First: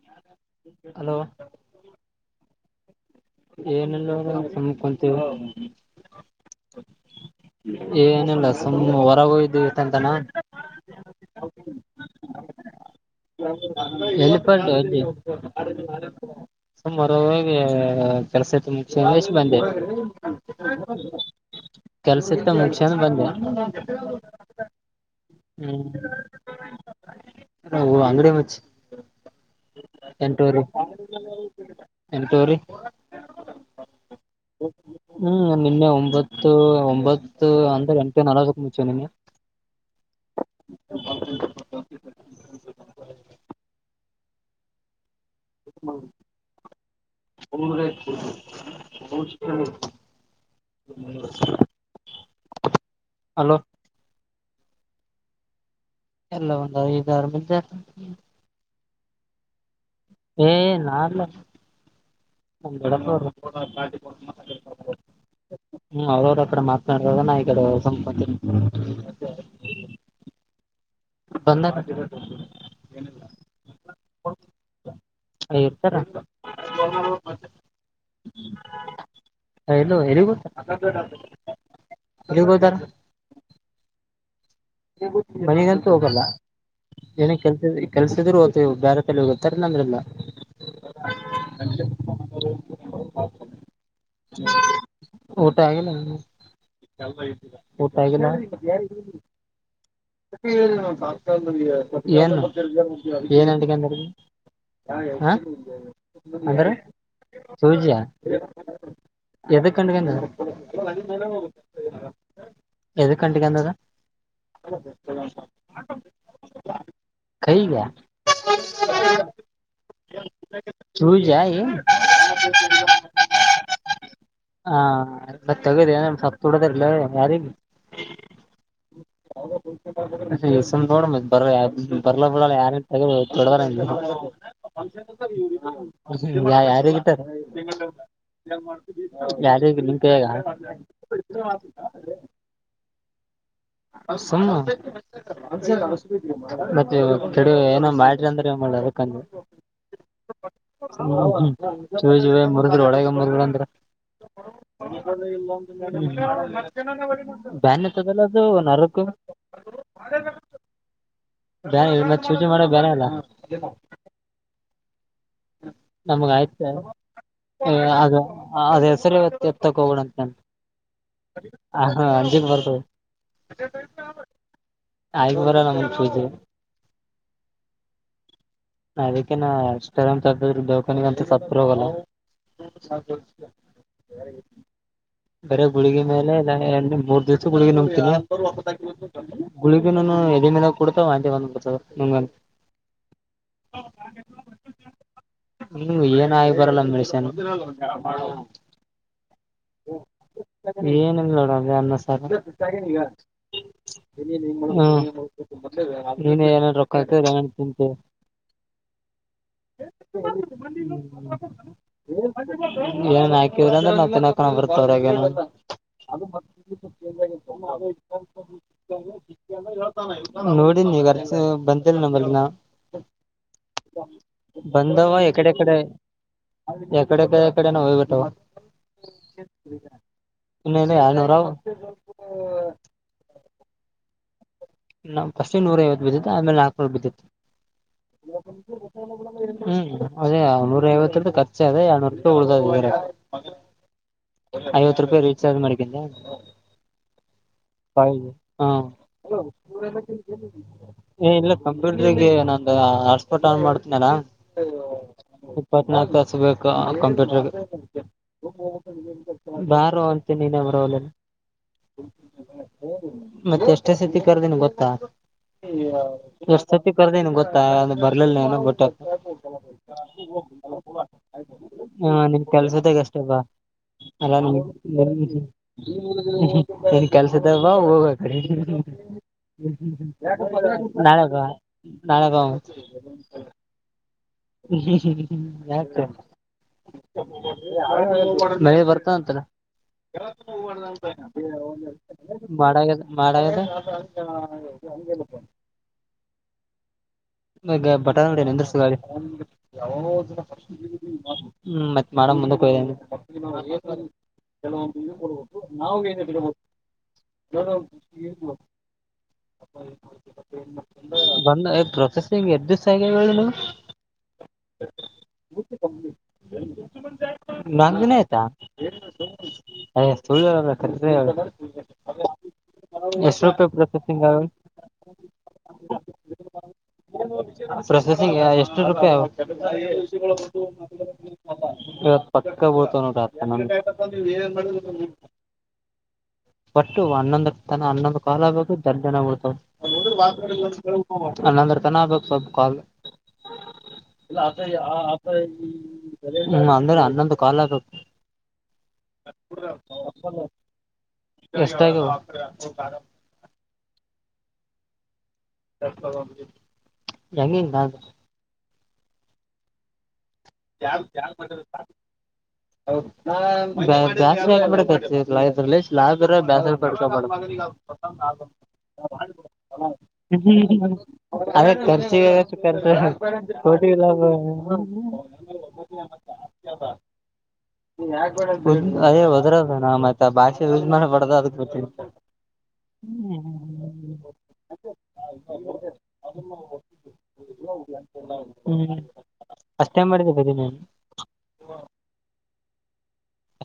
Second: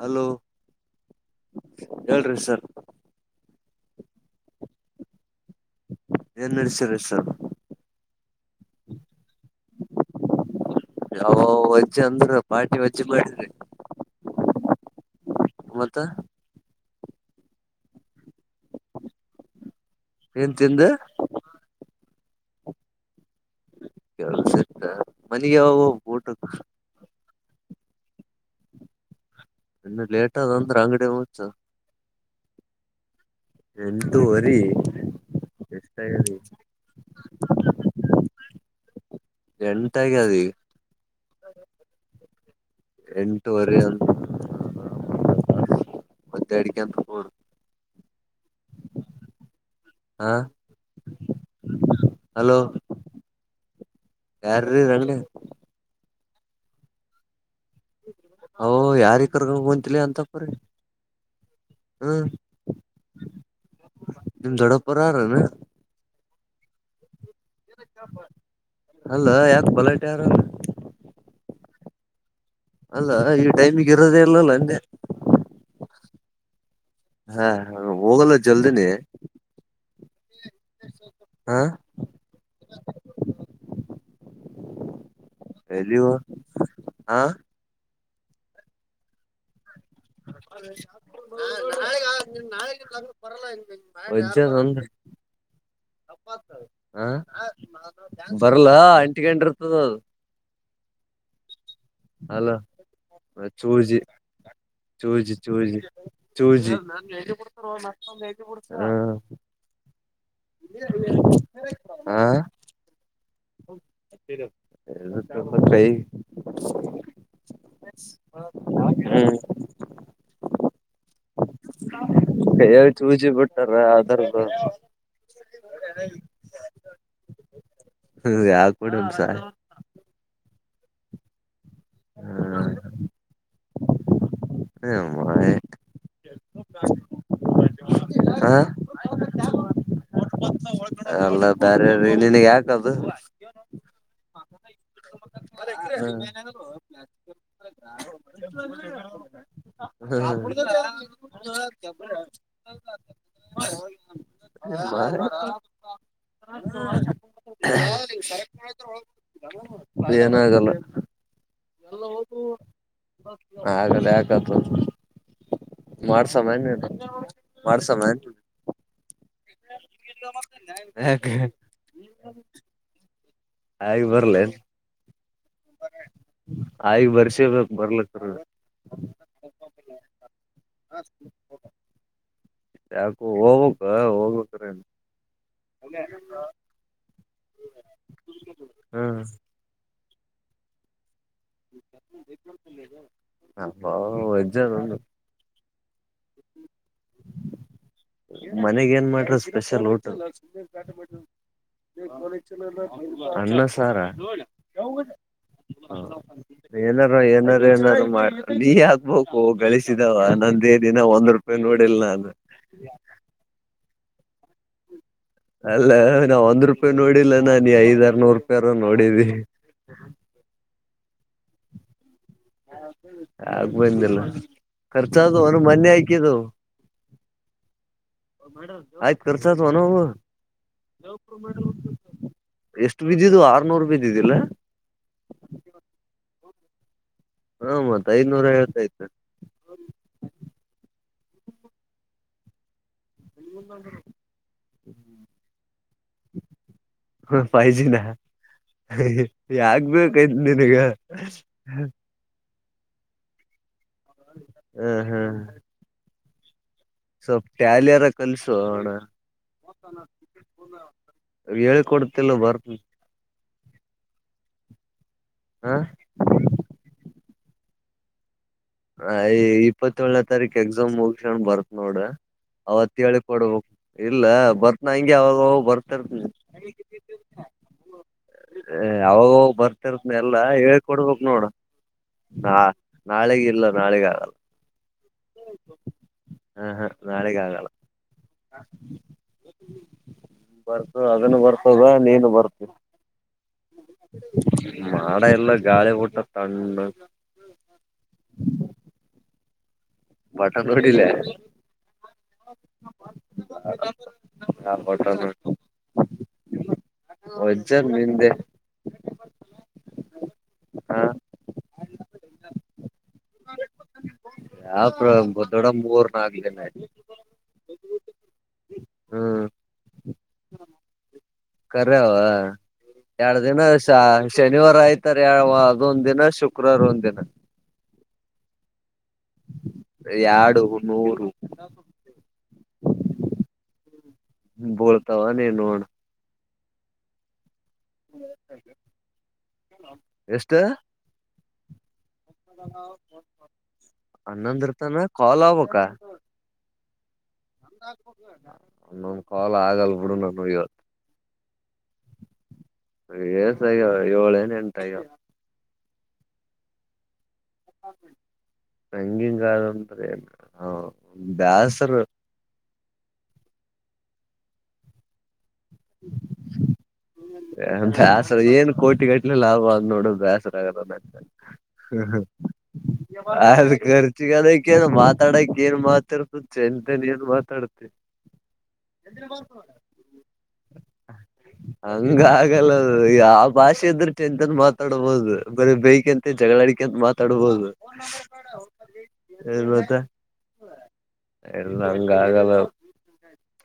hello hello ಹೇಳ್ರಿ sir ಏನೆಲ್ಲ ಚಕೊಂತೀ ನುಡ ಸರಷ ಏನಲ್ಲ ಸುಮ್ಮ ಹೊರಗೂ ಇದ್ದುಂತಾನ ಯಾವ ವಜೆ ಅಂದ್ರ ಪಾರ್ಟಿ ವಜ್ಜ ಎ ಬಡ್ ಅ ಮತ್ತ ಸ ಮರಾಗ ಕೆಲ್ಸ ತುಂಬ ಚೇಶ ಬಂದೆ [unintelligible] ಏನ್ ತಿಿಂದ ಕೆಲಸತ್ತಾ ಮುಗಿಸಿಕೊಂಡು ಬಂದೆ ಕೆಲಸತ್ತಾ ಮನೆಗೆ ಯಾವಾಗ ಹೋಗ್ಬೇಕು ಹ್ಮ್ ಊಟಕ್ಕೆ ಅಂಗಡಿ ಮುಚ್ಚಿ ಇನ್ನ ಲೇಟಾ ಎಂಟೂವರಿ ಅಂದ್ರ ಅಂಗಡ ಮುಚ್ಚು ಎಂಟೂವರಿ ಎಂಟು ವರಿ ಹ್ಮ್ ನಿನ್ನೆ ಒಂಬತ್ತು ಒಂಬತ್ತು ಅಂದ್ರೆ ಎಂಟ ನಕ ಚ್ಚಿದೀನಿ ಎಂಟಾಗ್ಯದ ಈಗ ಹ [inaudible] ಎಂಟುವರೆ ಒ [unintelligible] ಹ್ಮ್ ಕೊಡು [inaudible] ಒಬ್ಬೊಬ್ರೆ ಹ ಶ [unintelligible] ಹಾ [inaudible] ಹಲೋ ಅಲೋ ಯಾರ್ರಿ ರಂಗಡಿ ಎಲ್ಲ ಒಂದ ಐದಾರ ಮದ ಓ ಓ ಯಾರಕರ್ಗ ಏ ನಾಾನಲ್ಲ ಹ್ಮ [inaudible] ನಿಮ್ ದೊಡ್ಡಪ್ಪರ ಯಾರನ ಅವ ಅವ್ರ ಕಡೆ ಮಾತನಾಡೋದ ಅಲ್ಲ ಯಾಕ ಬಲಟ ಯಾರಲ್ಲ ಬಂದ ಕಟ್ಟ [unintelligible] ಅಲ್ಲ ಈ ಟೈಮಿಗೆ ಇರೋದೇ ಇಲ್ಲಲ್ಲ ಅಂದೆ ಇರ್ತಾರ ಹಾ ಹೋಗಲ್ಲ ಜಲ್ದಿನಿ ಎಲ್ಲಿಗೋತರ್ [unintelligible] ಯಲ್ಲಿಗ್ ಹೋದಾರ ಇ [unintelligible] ಮನಗಂತೂ ಎಲ್ಲಿವ ಹೋಗಲ್ಲ ಹಾ ಏನ ಕೆಲ್ಸ ಕೆಲ್ಸಿದ್ರರು ಹೋಯ್ತಿ ಬೇರೆ ಕಲ ಗೊತ್ತಾರಲ್ಲ ಅಂದ್ರಲ್ಲ ಅ ನಾಳ ನಾಳೆ ಅಂದ ಬರಲ್ಲ [inaudible] ಉಟಾ ಆಗಿಲ್ಲ ಹ [inaudible] ಊಟಗಿಲ್ಲ ಬರ್ಲ ಅಂಟಿಕೊಂಡಿರ್ತದ ಅದು ಏ ಏನ್ ಅಲ ಚೂಜಿ ಚೂಜಿ ಹ ಚೂಜಿ ಅಂದರು ಚೂಜಿ ಸೂಜ್ಯ ಹ ಎದಕ್ಕಂಡಗ ಹಾ ಹ ಕಟ್ಟಿಗೆಂಡದ ಕೈ ಕೈಗ್ಯಾ, ಹ್ಮ್ ಚೂಜ್ಯಾ ಏನ ಕೈಯಾಗ ಚೂಜಿ ಬಿಟ್ಟಾರ ಅದರ್ದು ಆ ಅದ ತಗದ್ಯಾ ಸಪ್ ತುಡದ್ರಿಲ್ಲೋ ಯಾರಿಗೆ [unintelligible] ಏಸಂದ ನೋಡ ಮತ್ ಬರ್ರಾ ಬರ್ಲ ಬಿಡಲ್ಲ ಯಾರ ತಗದ ತೊಡದಾರ [unintelligible] [unintelligible] ಯಾರಿಗಿಟ್ಟಾರ ಹ ಯಾರೀಗೆ ನಿನ್ನ ಕೈಯಾಗ ಅಲ್ಲ ಬೇರೆ ನಿನಗ್ ಯಾಕದು ಹ ಸುಮ್ ಹ್ಮ [unintelligible] ಕೆಡವಿ ಏನ್ರ ಮಾಡ್ರಿ ಅಂದ್ರ ಏನ್ ಮಾಡೋರು ಅದಕ್ಕಂದ ಹ್ಮ ಜ ಜ ಮುರುಗರು ಒಳಗೆ ಮುರುಗಳ ಅಂದ್ರ [unintelligible] ಬ್ಯಾನತ್ತದಲ್ಲ ಅದು ನರಕು ಏನಾಗಲ್ಲ ಬ್ಯಾ ಇಲ್ಲ ಮತ್ತೆ ಚೂಜಿ ಮಾಡೋವಾಗ ಬ್ಯಾನಿ ಆಗಲ್ಲ [unintelligible] ನಮಗ ಮಾಡ್ಸಮ್ಮ ಆಯ್ತ ನೀನು ಅ ಮಾಡ್ಸಮ್ಮ ಅದ ರ ಇವತ್ತ ಬಿತ್ತಾಕ್ ಹೋಗೋಣ ಅನ್ಕಂಡೆ ಆ ಹ ಅಂಜೀಕ ಬರ್ತ ಆಗಿ ಹ ಬರ್ಲೇನ್ ಆಯ್ ಊರಗೊಂದ್ ಪಿಜಿ ಆಯ್ಗ ಬರ್ಸಿರ್ಬೇಕು ಬರ್ಲಿಕ್ಕ ರ ಅದಕ್ಕೆನಾ ದವಾಖಾನಿಗಂತು ಸತ್ರು ಹೋಗಲ್ಲ ಯಾಕು ಹೋಗ್ಬೇಕ ಹೋಗ್ಬೇಕ್ರ ಬರೇ ಗುಳಗೀ ಮೇಲೆ ಮೂರ್ ದಿವ್ಸ ಗುಳಗೀ ನುಂಗ್ತನಿ ಹ್ಮ್ ಗುಳಗೀನು ಎದೆ ಮೇಲೆ ಕೂಡ್ತವ್ [unintelligible] ಹ್ಮ ಆಗಿ ಬರಲ್ಲ ಮೆಡಿಸಿನ್ ಮನೆಗ್ ಏನ್ ಮಾಡ್ರ ಸ್ಪೆಷಲ್ ಹೋಟಲ್ ನೋಡ ಅದೇ ಅನ್ನ ಸಾರು ಹ್ಮ್ ಅ್ಣ ಸಾರ ನೀನ್ ಏನೇನ್ ರೊಕ್ಕ ಏನಾರ ಹಾಕಿದ್ರ ಏನೇನ್ ಏನಏ ತಿಂತಿ ನೀ ಹಗ್ಬೇಕು ಗಳಿಸಿದಾವ ನ ನ್ ನಾಕ್ರಂದ್ರೆ ನಾ ಕ ಬರ್ತವ್ರ ಹಾಗ ಅಲ್ಲ ನಾವ ಒಂದ್ ರೂಪಾಯಿ ನೋಡಿಲ್ಲ ನ ನೀ ಐದ್ರ್ ನೂರು ರೂಪಾಯಿರ ನೋಡಿದಿ ಬಂತಿಲ್ಲ ನಮ್ಮಲ್ಲಿ ಆಗ್ ಬಂದಿಲ್ಲ ಬಂದವ ಖರ್ಚ ಅದು ಎಕಡೆ ಅವನು ಕಡೆ ಮೊನ್ನೆ ಆಯಕಿದ್ದ ಎಕಡೆ ಕಡೆ ಕಡೆನ ಹೋಗ್ಬಿಟ್ಟವ ರ್ಚತ್ವಾ ನಾವು ಇನ್ನೇನು ಎರಡ್ನೂರ ಎಷ್ಟು ಬಿದ್ದಿದ ಆರ್ನೂರು ರೂಪಿ ಇದ್ದಿದ್ದಿಲ್ಲ ನಾ್ಫಸ್ಟ್ ನೂರೈವತ್ತು ಬಿದ್ದು ಆೇಲೆ ಕೊಬ ಹ ಮತ್ ಐದ್ನೂರ ಐವತ್ತಯ್ತು ಹ್ಮ್ ಅದೇ ನೂರ ಐವತ್ತು ಕಚ್ಚ ಅದೆ ಯನೂರು ರೂ ಉಳು ಅ ಬೇರೆ ಐವತ್ತು ರೂಪಾಯಿ ರೀಚಾರ್ಜ್ ಮಾಡಕಿಂದ ಫೈವ್ ಜಿನ ಹ ಯಾಕ್ ಬೇಕೈತ್ ನಿನಗ ಏ ಇಲ್ಲ ಕಂಪ್ಯೂಟ್ರಗೆ ನಾನ ಪೋಟ ಮಾಡ್ ಇಪ್ಪತ್ನಾು ಸ ಸ್ವಲ್ ಟ್ಯಾಲಿಯಾರ ಕಲ್ಸುಣ್ಣ ಬಾರೋ ಅಂತ ನೀನೇ ಬರೋಲ್ಲ ಹೇಳ್ಕೊಡ್ತಿಲ್ಲ ಬರ್ತಿ ಪೆಸಿಕ್ ಕರ್ದಿನ ಗೊತ್ತಾ ಎ ಸತಿ ಕರ್ದೇನ್ಗೆ ಗೊತ್ತ ಬರ್ಲಿಲ್ಲ ಹ ಇಪ್ಪತ್ತಏೇಳನೇ ತಾರೀಕ ಎಕ್ಸಾಮ್ ಬಟ್ ಮುಗಸಣ್ ಬರ್ತ್ ನೋಡ್ರ ಹಾ ನಿನ್ ಕೆಲ್ಸದಾಗ ಅಷ್ಟೇ ಅವತ್ೇಳಿ ಬಾ ಕೊಡ್ಬೇಕ ಇಲ್ಲ ಅಲ್ಲ ನಿಮ್ ಬರ್ತ್ನ ಹಂಗೆ ಅವಾಗ ಬರ್ತರ್ತ ನಿನ್ ನಾಳಗ ನೋಡ ನಾಳಕ ನಾ ನಾಳೆಗ ಇಲ್ಲ ನಾಳೆಗ ಆಗಲ್ಲ ಹ್ಮ ಯಾ ಹ ಹ ನಾಳೆಗ ಆಗಲ್ಲ ಮಳೆ ಬರ್ತಂತಲ್ಲ ಬರ್ತ ಅದನ್ನು ಬರ್ತದ ನೀನು ಬರ್ತ ಮಾಡದ ಮಾಡ್ಯದ ಮಾಡ ಎಲ್ಲ ಗಾಳಿ ಊಟ್ಟ ತಂಡ ಮ ಬಟಡಂದ್ರ ಬಟನ್ ನೋಡಿಲ್ಲ ಮತ್ತಮ್ ಮುಂದ ಆ ಹ ಒಜ್ಜನ್ ನಿಂದೆ ಹ ಹ ಬಂದ ಕಸಗೆ್ದುಸಾಯಗ ಹೇಳಳ ನ ಯಾವ ಪ್ರ ಗೊ ದೊಡ ಮೂರ್ ನ ಆಾಗ್ದೇನೆ ನಂದಿನೇ ಆಯ್ತಾ ಹೇಳ ಅಯ ಸುಳ್ಳುರಬೇಕೆ ಕರವ ಎರ ಎಷ್ಟ್ ದಿನ ರೂಪಾಯಿ ಶ ಪ್ರೊಸೆಸಿಂಗ್ ಆಗ ಶನಿವಾರ ಆಯ್ತಾರ ಅದೊಂದ ದಿನ ಶುಕ್ರವಾರ ಒಂದ್ ದಿನ ಸ ಎಷ್ಟು ಎರಡು ನೂರು ಪಕ್ಕ ಬತಾ ಬೀಳ್ತಾವ ನೀನ್ ನೋಡ್ ಒಟ್ಟು ಹನ್ನೊಂದು ತಾನ ಹನ್ನೊಂದಂದು ಕಾಲ ಬೇಕು ದಡ್ ಜನ ಬಿಡ್ತವ ಎಷ್ಟ ಅಲ್ಲಂದ್ರ ಚ ಸ ಕಾಲ ಅ ಹನ್ನೊಂದರ ತನ ಕಾಲ್ ನ ಒನ್ನೊಂದ ಕಾಲ ಆಗಲ್ ಬಿಡು ನಾನ ಎಷ್ಟಾಗ್ಯವ ಇವತ್ತುಸ ಏಳ ನ್ ಉಂಟ ಎ ಹೆಂಗಿಲ್ಲ ಅದು ಂದ್ರೆ ತಾರ ಚಾರ ಮ ಸ ಜಾಸ್ತಿ ಅದ್ರಷ್ಟ ಲಾಭ ಇರ ಬೇಸರ್ ಪಡ್ಕೊಬ ಬ್ಯಾಸರ ಏನ್ ಕೋಟಿ ಗಟ್ಲೆ ಲಾಭ ಅದ್ ನೋಡು ಬ್ಯಾಸರ ಆಗಲ್ಲ ನಂಗ ಅೇ ಖರ್ಚಿಗೆರ್ ಅದ್ ಕೋಟ ಲಾಭ ಖರ್ಚಿಗದಕ್ಕ ಏನ್ ಮಾತಾಡಕ್ ಏನ್ ಮಾತಾಡ್ಬುದು ಚ ಎಂತಾನ ಏನ್ ಮಾತಾಡ್ ಅದೇ ಹೊದ್ರದು ನ ಮತ್ತ ಭಾಷೆ ಯೂಸ್ ಮಾಡಬಾರ್ದು ಅದಕ್ ಬಿಟ್ಟಿನಿ ಹಂಗಗಲ್ಲದು ಯಾವ ಭಾಷೆ ಇದ್ರ ಚಂತನ್ ಮಾತಾಡ್ಬೋುದು ಬರ ಬೈೇಕಂತ ಜಗಳ ಅಡಿಕಂತ ಮಾತಾಡ್ಬೋುದು ಹ್ಮ್ ಮ ಅಷ್ಟೇ ಮಾಡಿದ್ದೆ ಬರಿ ನೀನ್ ಎಲ್ಲ ಹಂಗಲ್ಲ ಹಲ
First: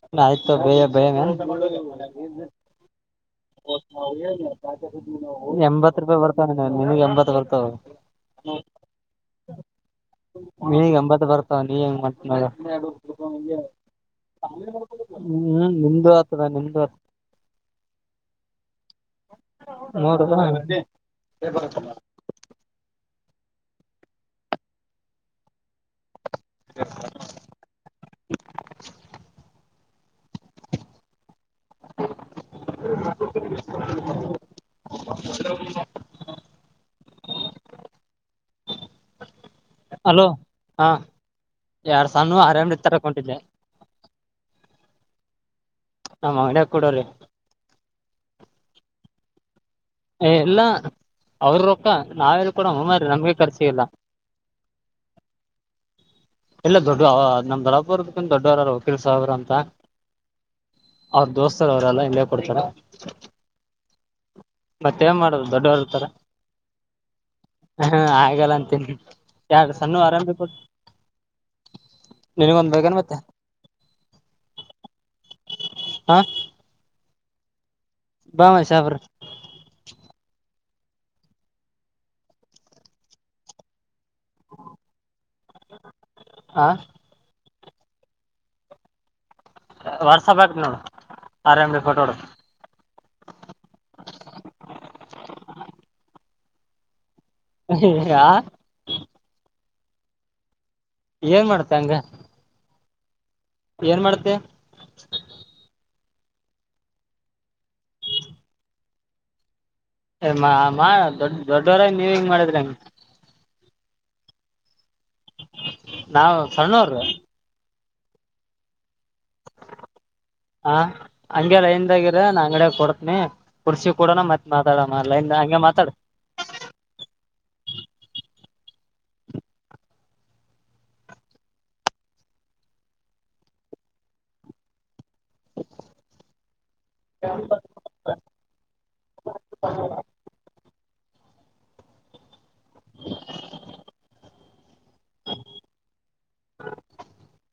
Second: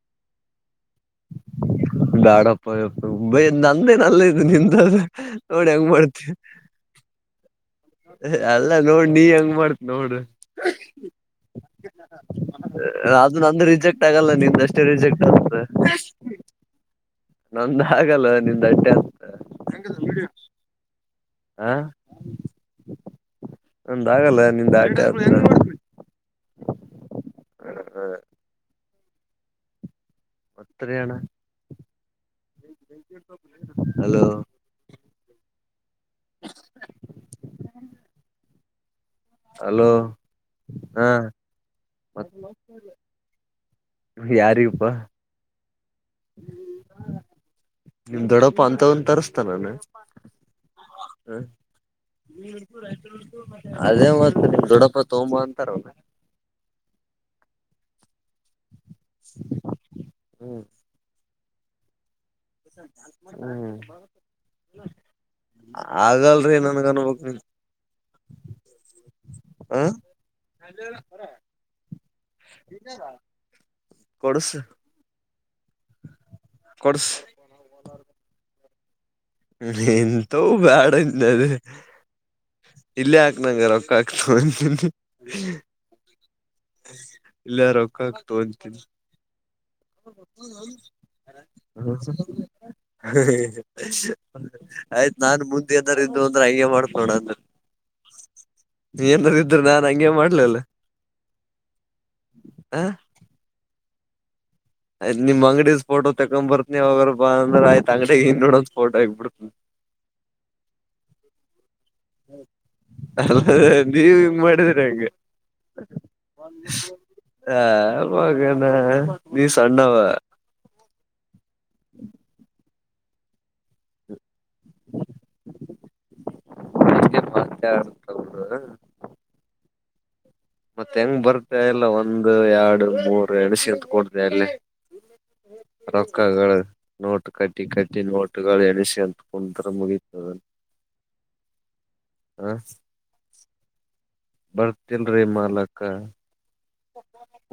ಅಷ್ಟ ಆಯ್ತು ಬೇಯ ಬಯ ಮೇನ್ ಬಾಡಪ್ಪ ಬಯ ನಂದೇ ನಲ್ಲ ಇು ನಿಂತ ನೋಡಿ ಹಂಗ ಎಂಬತ್ ರೂಪಾಯಿ ಮಾಡ್ತವಿ ಬರ್ತಾವ ನಿನಗ್ ಎಂಬತ್ ಬರ್ತಾವ ಅಲ್ಲ ನೋಡ್ ನೀ ಹೆಂಗ್ ಮಾಡ್ತ್ ನೋಡ ನಿನಗ್ ಎಂಬತ್ ಬರ್ತಾವ ನೀ ಹೆಂಗ್ ಮಾಡ್ತಿ ನೋಡ ಅದು ನಂದು ರಿಜೆಕ್ಟ್ ಆಗಲ್ಲ ನಿಂದಷ್ಟೇ ರಿಜೆಕ್ಟ್ ಆತ ಹ್ಮ್ ನಿಮ್ದು ಆತದ ನಿಮ್ದು ನಂದ ಆಗಲ್ಲವಾ ನಿಂದ ಆಯ್ತು ಹ [unintelligible] ನಂದ ಆಗಲ್ಲ ನಿಂದ ಆಯ್ತುದು- ಹ್ಮ ಹ್ಮ ಆಯ್ತ್ ರಿ ಅಣ್ಣ ಹಲೋ [unintelligible] [unintelligible] ಹಲೋ ಹಾ ಎರಡ್ ಸನ್ನುವ ಆರ್ ಎಂ ಡಿ ತಾರಕ ಹೊಂಟಿದೆ ಯಾರಿಗಪಾ [unintelligible] ನಿಮ್ ದೊಡ್ಡಪ್ಪ ಅಂತ ಒಂದ ತರಾಸ್ತಾನ ಏನ್ ಇಲ್ಲ ಹ ಅವ್ರ ರೊಕ್ಕ ನಾವೆಲ್ಲಿ ಕೊಡಮ್ಮ ಮಾರಾಯ ನಮ್ಗೆ ಖರ್ಚಿಗಿಲ್ಲ ಅದೇ ಮತ್ತ ನಿಮ್ಮ ದೊಡ್ಡಪ್ಪ ತೊಗೊಂಡ ಬಾ ಅಂತಾರಲ್ಲ ಇಲ್ಲಾ ದುಡ್ಡು ನಮ್ಮ ದೊಡ್ಡಅವರದು ದೊಡ್ಡವಅವರು ವಕೀಲ್ ಸಾಬರ ಅಂತ ಅವರು ದೋಸ್ತರ ಅವರಲ್ಲ ಇಲ್ಲೆ ಕುಡ್ತಾರ್ ಮತ್ತೇನ್ ಮಾಡುದು ದೊಡ್ಡವರ ಇರ್ತಾರ ಆಗಲ್ರಿ ನನ್ಗ ಅನ್ಬಕ್ ನೀ ಹ ಆಗಲ್ಲ ಅಂತಿ ಎಡ್ಡ ಹ ಸನ್ನುವ ಆರ್ ಎಂ ಡಿ ಕೊಡ್ರಿ ಕೊಡ್ಸ ಹಾ ಕೊಡ್ಸ ಹಾ ಸಾಬ್ರ ಬೇಡದು ಇಲ್ಲೇ ಹಾಕ್ನಂಗ ರೊಕ್ಕ ಹಾಕ್ [unintelligible] ಹ [unintelligible] ಇಲ್ಲ ರೊಕ್ಕಕ್ ತೊಗೊಂತಿನಿ ವಾಟ್ಸಪ್ ಹಾಕ್ ನೋಡು ಆರಾಮಿ ಫೋಟೋ ಆಯ್ತ್ ನಾನು ಮುಂದೆ ಏನಾರ ಇದು ಒಂದು ಹಂಗೆ ಮಾಡುತ್ತ ನೋಡ್ ಆ ಅದು ಏನರ ಇದ್ರನಾ ಹಂಗೆ ಮಾಡ್ಲಲ್ಲ ಏನ್ ಮಾಡ್ತ ಹಂಗ ಹ ಏನ್ ಮಾಡತ್ತೆ ಆಯ್ತ್ ನಿಮ್ ಅಂಗಡಿದ್ ಫೋಟೋ ತಕೊಂಡ್ ಬರ್ತನಿ ಅವಗರ ಬಾ ಅಂದ್ರ ಆಯ್ತ ಅಂಗಡಿಯಾಗಿಂದ ನೋಡೋಂದ್ ಫೋಟೋ ಆಗಬಿಡ್ತನಿ ದೊಡ ದೊಡ್ಡ ಆಗಿ ನೀವ್ ಹಿಂಗ್ ಮಾಡಿದ್ರ ಹೆಂಗೆ ಅದ ನೀವ್ ಹಿಂಗ ಮಾಡಿದ್ರಿ ಹಂಗ ನಾಾವ ಸಣ್ಣವರು ಯಾರ ಮಾಡನ ನೀ ಸಣ್ಣಾವ ಹಾ ಹಂಗೆ ಲೈನ್ದಾಗರ ನಾ ಅಂಗಡಡೆ ಕೊಡ್ ಕುಡ್ಸಿ ಕೂಡನ ಮತ್ ಮಾತಾಡಮ್ಮ ಲೈನ್ ಹಂಗಗೆ ಮಾತಾಡ ಮತ್ತ ಮತ್ತೆ ಹೆಂಗ್ ಬರ್ತ ಎಲ್ಲ ಒಂದು ಎರಡು ಮೂರ್ ಎಂಡಶಿತ್ ಕೊಡ್ತ ಅಲ್ಲಿ ರೊಕ್ಕಾಗ ನೋಟ್ ಕಟ್ಟಿ ಕಟ್ಟಿ ನೋಟಗಳು ಎಳಿಸಿಿ ಅಂತಕೊಂಡ ಮುಗತವನು ಹ ಬರ್ ಹಟಲ್ ರರಿ ಮಾಲಕ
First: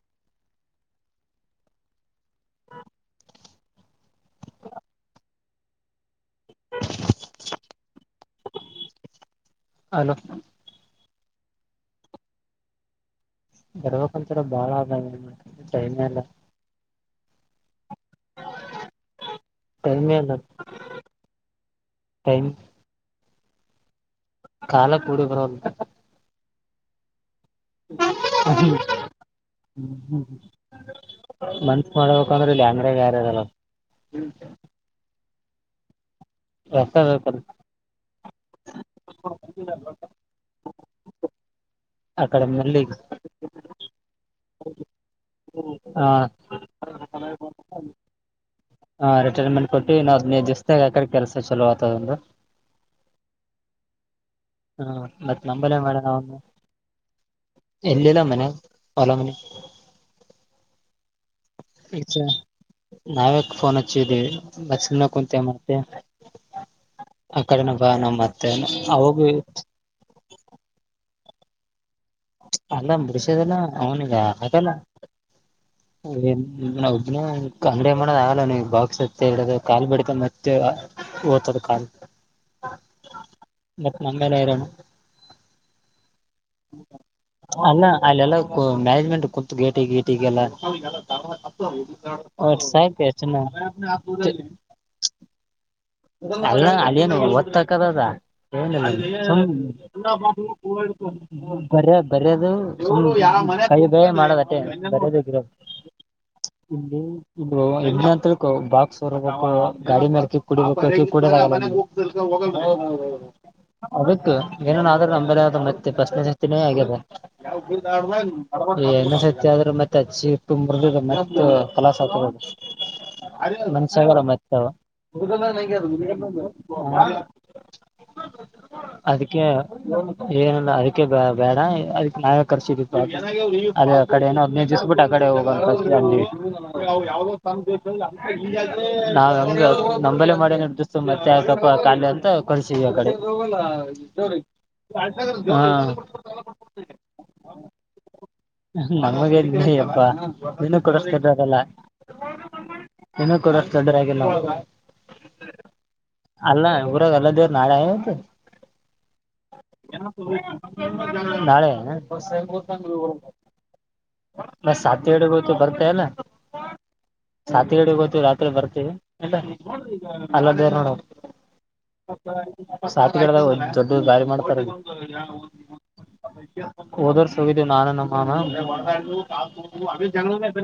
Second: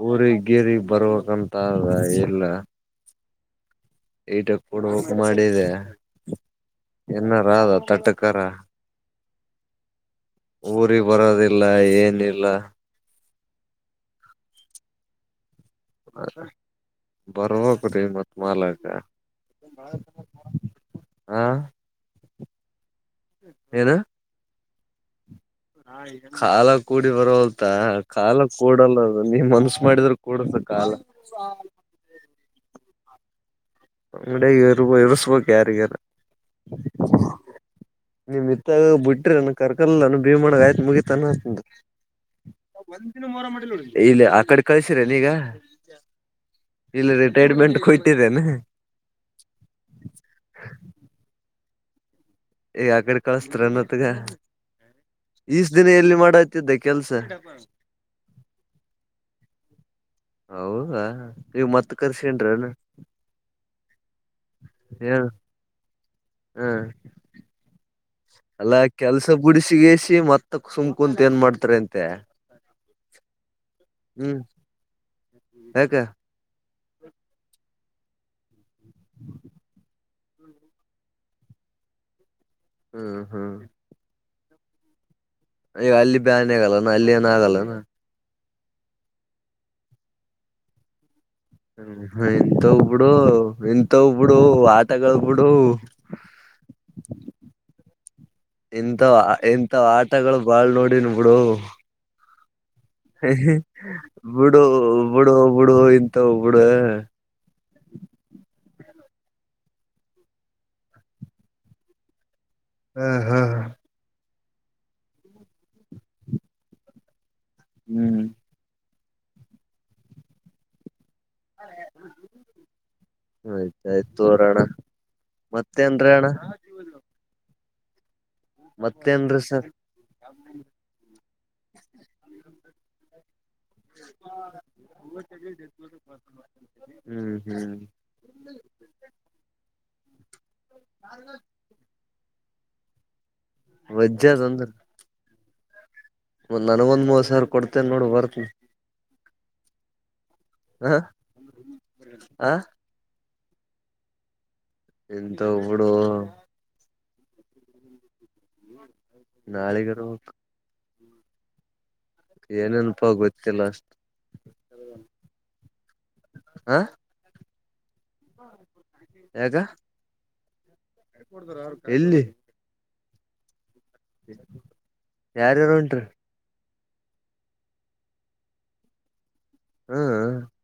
ಊರ ಗೇರಿ ಬರ್ಬೇಕಂತ ಇಲ್ಲ ಈಟ ಕೊಡಕ್ ಮಾಡಿದೆ ಹಾ ನ ರಧ ತಟಕರ ಅಲೋ ಊರಿ ಬರೋದಿಲ್ಲ ಏನಿಲ್ಲ ಗರ್ವಕ್ಕೊಂತರ ಬಾಳ ಆ ೈಮ ಅಲ್ಲ ಬರೋ ಮ್ಮತ್ ಮ ಅಲ್ಲ ಟೈಮೇ ಹಾ ಹನ್ ಏನು ಕಾಲ ಕೂಡಿ ಬರೋಲ್ಲ ಾ ಈಗ ಕಾಲ ಕೂಡಿ ಬರೋ ಮತ್ತ ಕಾಲ ಕೂಡಲ್ಲ ಅದು ನೀವ್ ಮನ್ಸ ಮಾಡಿದ್ರೆ ಕೂಡಸ ಕಾಲ ಹಕಂದ್ರ ಇ ಅಂದ್ರೆ ಯಾರಲ್ಲ ಅಂಗಡ ಇರು ಇಸ್ಬೇಕ ಕ್ಯಾರಿಯರ್ ರೊಕ್ಕ ಬೇಕಲ್ಲ ನಿಮ್ ಇತ್ತಾಗ ಬಿಟ್ರಿ ನಾನ ಕರ್ಕಲಾನ ಭೀಮಣ ಆಯ್ತ ಮುಗತಾನ ಹಕ ಆ ಕಡೆ ನಲ್ಲಿ ಇಲ್ಲಿ ಆ ಕಡೆ ಕಳ್ಸಿರ ನೀಗ ಆ ಇಲ್ಲ ರಿಟೈರ್ಮೆಂಟ್ ಕುಯ್ತರ ಅ ಹಾ್ ರಿಟೈರ್ಮೆಂಟ್ ಕೊಟ್ಟ ನವುದ್ೇ ದಿಸಸ್ತಿಾಗ ಹಾಕ್ರ ಕೆಲಸ ಚಲೋ ಆತ ಂದ್ರೆ ಈಗ ಆ ಕಡೆ ಕಳಸ್ತರನ್ತ್ಗ ಹಾ ಮತ್ತ ನಂಬಲ್ಲ ಮಾಡ ಅವ ಕೆಲ್ಸ ಎಲ್ಲಿಲ್ಲ ಮನೆ ಹೊಲ ಮನೆ ಹೌದಾ ಈಗ ಮತ್ ಈಸ ಕರ್ಸ್ಕೊಂಡ್ರನ್ ನಾವೇಕ್ ಫೋನ್ ಹಚ್ಚಿದ್ದೀವಿ ಮಸಿನ ಹೇಳ ಕುಂತ ಮತ್ತೆ ಆ ಕಡೆನ ಬ ನ ಮ ಎಲ್ಲಾ ಕೆಲ್ಸ ಬುಡಸಿಗಸಿ ಮತ್ತ ಸುಂಕ ಕುಂತ ಏನ್ ಮಾಡ್ತಾರೆ ಅಂತ ಅಲ್ಲ ಮುಡಸದಲ್ಲ ಅವನಿಗ ಹ್ಮ್ ಹಾಗಲ್ಲ ಯಾಕ ಒಬ್ಬನ ಅಂಗಡಿ ಮಾಡೋದ ಆಗಲ್ಲ ನೀ ಬಾಕ್ಸ್ತ್ತ ಹೇಳದ ಕಾಲ್ ಬಿಡತ ಮತ್ತೆ ಓ್ತದ ಕಾಲ್ ಹ್ಮ್ ಹ್ಮ್ ಹಂಗನರ ಅಯ್ಯ ಅಲ್ಲಿ ಬಾನ ಆಗಲ್ಲ ಅಲ್ಲಿ ಏನ ಆಗಲ್ಲ ಅಲ್ಲ ಅಲ್ಲೆಲ್ಲ ಮ್ಯಾನೇಜ್ಮೆಂಟ್ ಕುತ್ು ಗೇಟಿ ಗೇಟಿಗೆಲ್ಲ ಹ ಎಂತ ಸಾಯ್ತು ಒಬ್ಬಿಡು ಎಷ್ಟ ಜನ ಎಂತ ಒಬ್ಬಡು ಆಟಗಳು ಬಿಿಡು ಅ ಅಲ್ಲಿನು ಓದ್ತಕದದ ಇಂಥ ಇಂಥ ಆಟಗಳು ಬಾಳ್ ನೋಡಿನ್ ಬಿಡು ಬರಿ ಅರ ಅದು ಕೈ ಬೇ ಮಾಡದೆ ಬಿಡು ಬಿಡು ಬರದದು ಬಿಡು ಇಂಥವ್ ಬಿಡು ಇಲ್ಲಿ ಇ ಎತ್ ಬಾಕ್ಸ್ ಗಾಡಿ ಮೇಲ್ಕ ಕುಡ ಕೂಡ ಹೌದೌದೌ ಹಾ ಹಾ ಅದಕ್ಕೆ ಏನೇನಾದ ಆದ್ರೂ ನಂಬೇಲೆ ಮತ್ತೆ ಪ್ರಶ್ನೆ ಸತಿನೇ ಆಗಲ್ಲ ಹ್ಮ್ ಯಾವಬ ಸತ್ಯ ಆದ್ರೆ ಮತ್ತೆ ಅಚ್ಚಿ ತುಂಬ್ರದ ಮತ್ತೆ ಕಲಾ ಮಸ ಆಯ್ತಾಯ್ತು ತೋರಿ ಅಣ್ಣ ಮವ ಹದ ನಗೆ ಮತ್ತೇನ್ರೀ ಅಣ್ಣ ಮತ್ತೇನ್ರೀ ಅದಕ್ಕೆ ಸರ್ ಏನ ಅದಕ್ಕೆ ಬ ಬೇಡ ಅದಕ್ ನಾವೇ ಕರ್ಸಿತ್ತು ಅದೇ ಆ ಕಡೆ ಏನ ನಜಿಸ್ಬಿಟ್ಟ ಆ ಕಡೆ ಹೋಗ ಹ್ಮ್ ಹ್ಮ್ ನಾವ ಹೆಂಗ ನಂಬಲೆ ಮಾಡಿ ನಿರ್ದಿಸ್ತು ಮತ್ತೆ ಆಕಪ ಖಾಲಿ ಅಂತ ಕಸಗಡೆ ಹೋಗಲ್ಲ ವಜ್ಜಿ ಅದ ಅಂದ್ರ ಹಾ ನನಗೊಂದ್ ಮೂವತ್ ಸಾವಿರ ಕೊಡ್ತೇನ್ ನೋಡು ಬರ್ತನಿ ನಮಗೆ ಅಬ ಇನ್ನು ಹ ಕೊಡಸ್ತದಲ್ಲ ಆ ತಡ್ರಾಗ ಎಲ್ಲ ಎಂತ ಹಡು ಅಲ್ಲ ದವ ನಾಡೆ ಆತ ನ ನಾಳಿಗಿರ್ಬೇಕು ಸ ನಾಳೆ ಏನೇನಪಾ ಗೊತ್ತಿಲ್ಲ ಅಷ್ಟ ನ ಸಾತಿ ಅಗ ಬರ್ತಲ್ಲ ಹ ಸಾ ಕಡೆ ರಾತ್ರಿ ಬರ್ತೀವಿ ಯಾಕ ಅಲ್ಲದೇ ನೋಡಮ್ ಎಲ್ಲಿ ಸಾ ಕಡದಾವ ಹ ದೊಡ್ಡ ದಾರಿ ಮಾಡ್ತಾರೆ ಯಾರ್ಯಾರು ಉಂಟ್ರಿ ಹಓೋದೋರ್ಸೋಗಿದ್ದ ನಾನ ನ ಮಾ ಹ ಅ ಹಾ ಜ